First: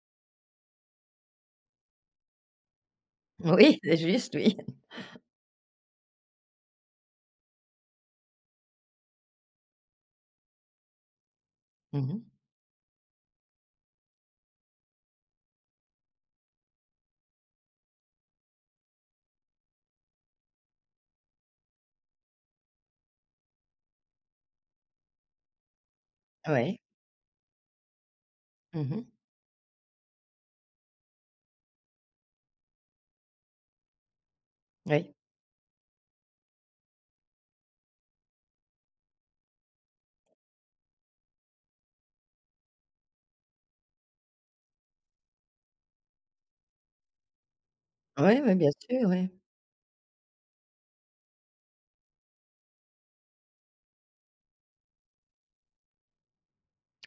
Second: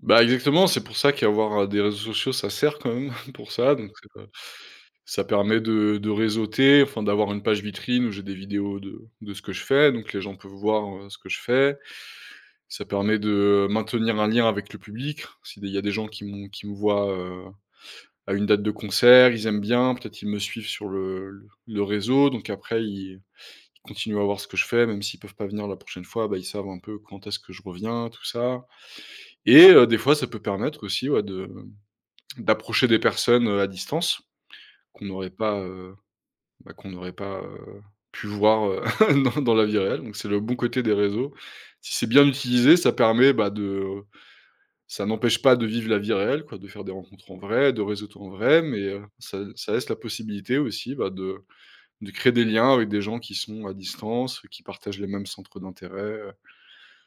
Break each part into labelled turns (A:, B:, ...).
A: Bah, exactement, c'est pour ça qu'avoir des réseaux sociaux ça sert, quand même, pour ça,
B: Oui,
A: donc
B: c'est
A: c'est pas
B: juste, oui.
A: ça permet de de réseauter, enfin, d'avoir une page vitrine où j'ai des vidéos de de ce que je fais, donc les gens peuvent voir, heu, ce que je fais.
B: Mmh mh.
A: Ça permet de maintenir un lien avec le public, si des il y a des gens qui m'ont, qui me voient, heu, à une date de concert, ils aiment bien, peut-être qu'ils me suivent sur le le réseau, donc après ils ils continuent à voir ce que je fais, même s'ils peuvent pas venir la prochaine fois, bah, ils savent
B: Ouais.
A: un peu quand est-ce que je reviens, tout ça.
B: Mmh mh.
A: Et heu, des fois, ça peut permettre aussi, ouais, de d'approcher des personnes, heu, à distance qu'on
B: Oui.
A: n'aurait pas, heu, bah, qu'on n'aurait pas, heu, pu voir, heu, dans dans la vie réelle. Donc c'est le bon côté des réseaux. Si c'est bien utilisé, ça permet, bah, de ça n'empêche pas de vivre la vie réelle, quoi, de faire des rencontres en vrai, de réseauter en
B: Ouais, ouais,
A: vrai,
B: bien
A: mais, heu,
B: sûr, ouais.
A: ça ça laisse la possibilité aussi, bah, de de créer des liens avec des gens qui sont à distance, qui partagent les mêmes centres d'intérêt, heu.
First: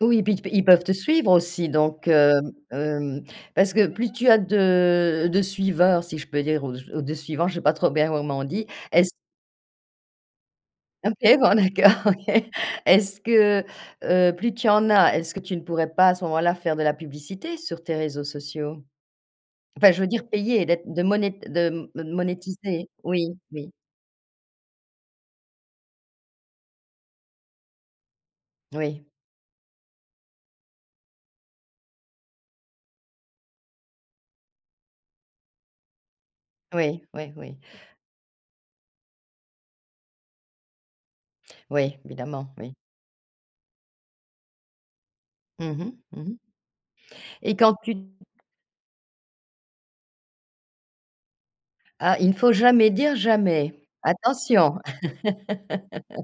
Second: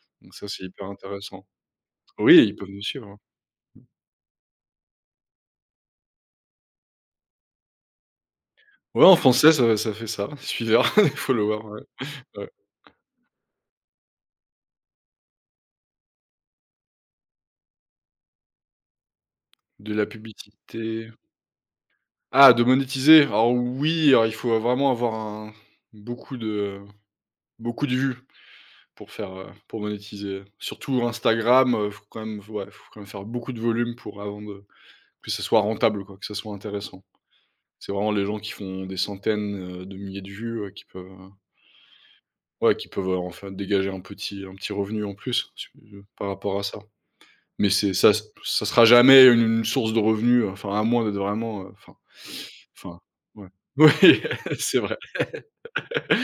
B: Oui, et
A: Donc
B: puis,
A: ça
B: t
A: c'est
B: ils peuvent
A: hyper
B: te suivre,
A: intéressant.
B: aussi? Donc,
A: Oui, et
B: hem,
A: ils peuvent nous suivre.
B: hem, parce que plus tu as de de suiveurs, si je peux dire, ou j ou de suivants, je sais pas trop bien comment on dit.
A: Ouais
B: Est-ce
A: en français, ça ça fait ça, suiveur,
B: OK bon,
A: follower, ouais.
B: d'accord, OK.
A: Ouais.
B: Est-ce que, heu, plus tu en as, est-ce que tu ne pourrais pas à ce moment-là faire de la publicité sur tes réseaux sociaux? Enfin
A: De
B: je
A: la
B: veux dire payer, d'être de
A: publicité.
B: moné de me
A: Ah, de
B: monétiser.
A: monétiser?
B: Oui,
A: Alors
B: oui.
A: oui, alors il faut vraiment avoir un beaucoup de beaucoup de vues,
B: Oui.
A: pour faire, heu pour monétiser, surtout Instagram, heu, faut quand même, f ouais, faut quand même faire beaucoup de volume pour avant de que ce soit rentable, quoi, que ce soit
B: Oui,
A: intéressant.
B: oui, oui.
A: C'est vraiment les gens qui font des centaines, heu, de milliers de vues, heu, qui peuvent, heu
B: Oui, évidemment,
A: ouais,
B: oui.
A: qui peuvent, heu, enfin, dégager un petit un petit revenu en plus, su
B: Mmh mh. Mmh
A: par
B: mh.
A: rapport à ça.
B: Et
A: Mais
B: quand
A: c'est
B: tu d
A: ça ça sera jamais une source de revenus, hein, enfin à moins d'être vraiment, heu enfin
B: Ah, il ne faut jamais
A: enfin
B: dire
A: ouais.
B: «jamais».
A: Oui, c'est
B: Attention!
A: vrai,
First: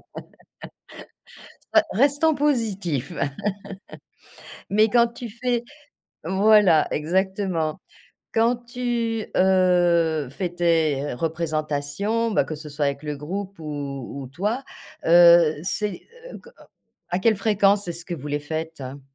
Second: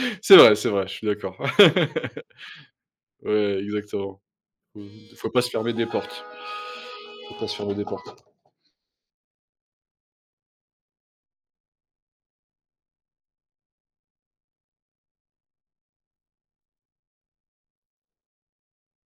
A: c'est vrai, c'est vrai, je suis d'accord.
B: Ça restons positif.
A: Ouais, exactement.
B: Mais quand
A: Faut
B: tu
A: pas se
B: fais
A: fermer des portes,
B: voilà,
A: faut pas se fermer
B: exactement.
A: des portes.
B: Quand tu, heu, fais tes représentations, bah, que ce soit avec le groupe ou ou toi, heu, c'est heu co à quelle fréquence est-ce que vous les faites?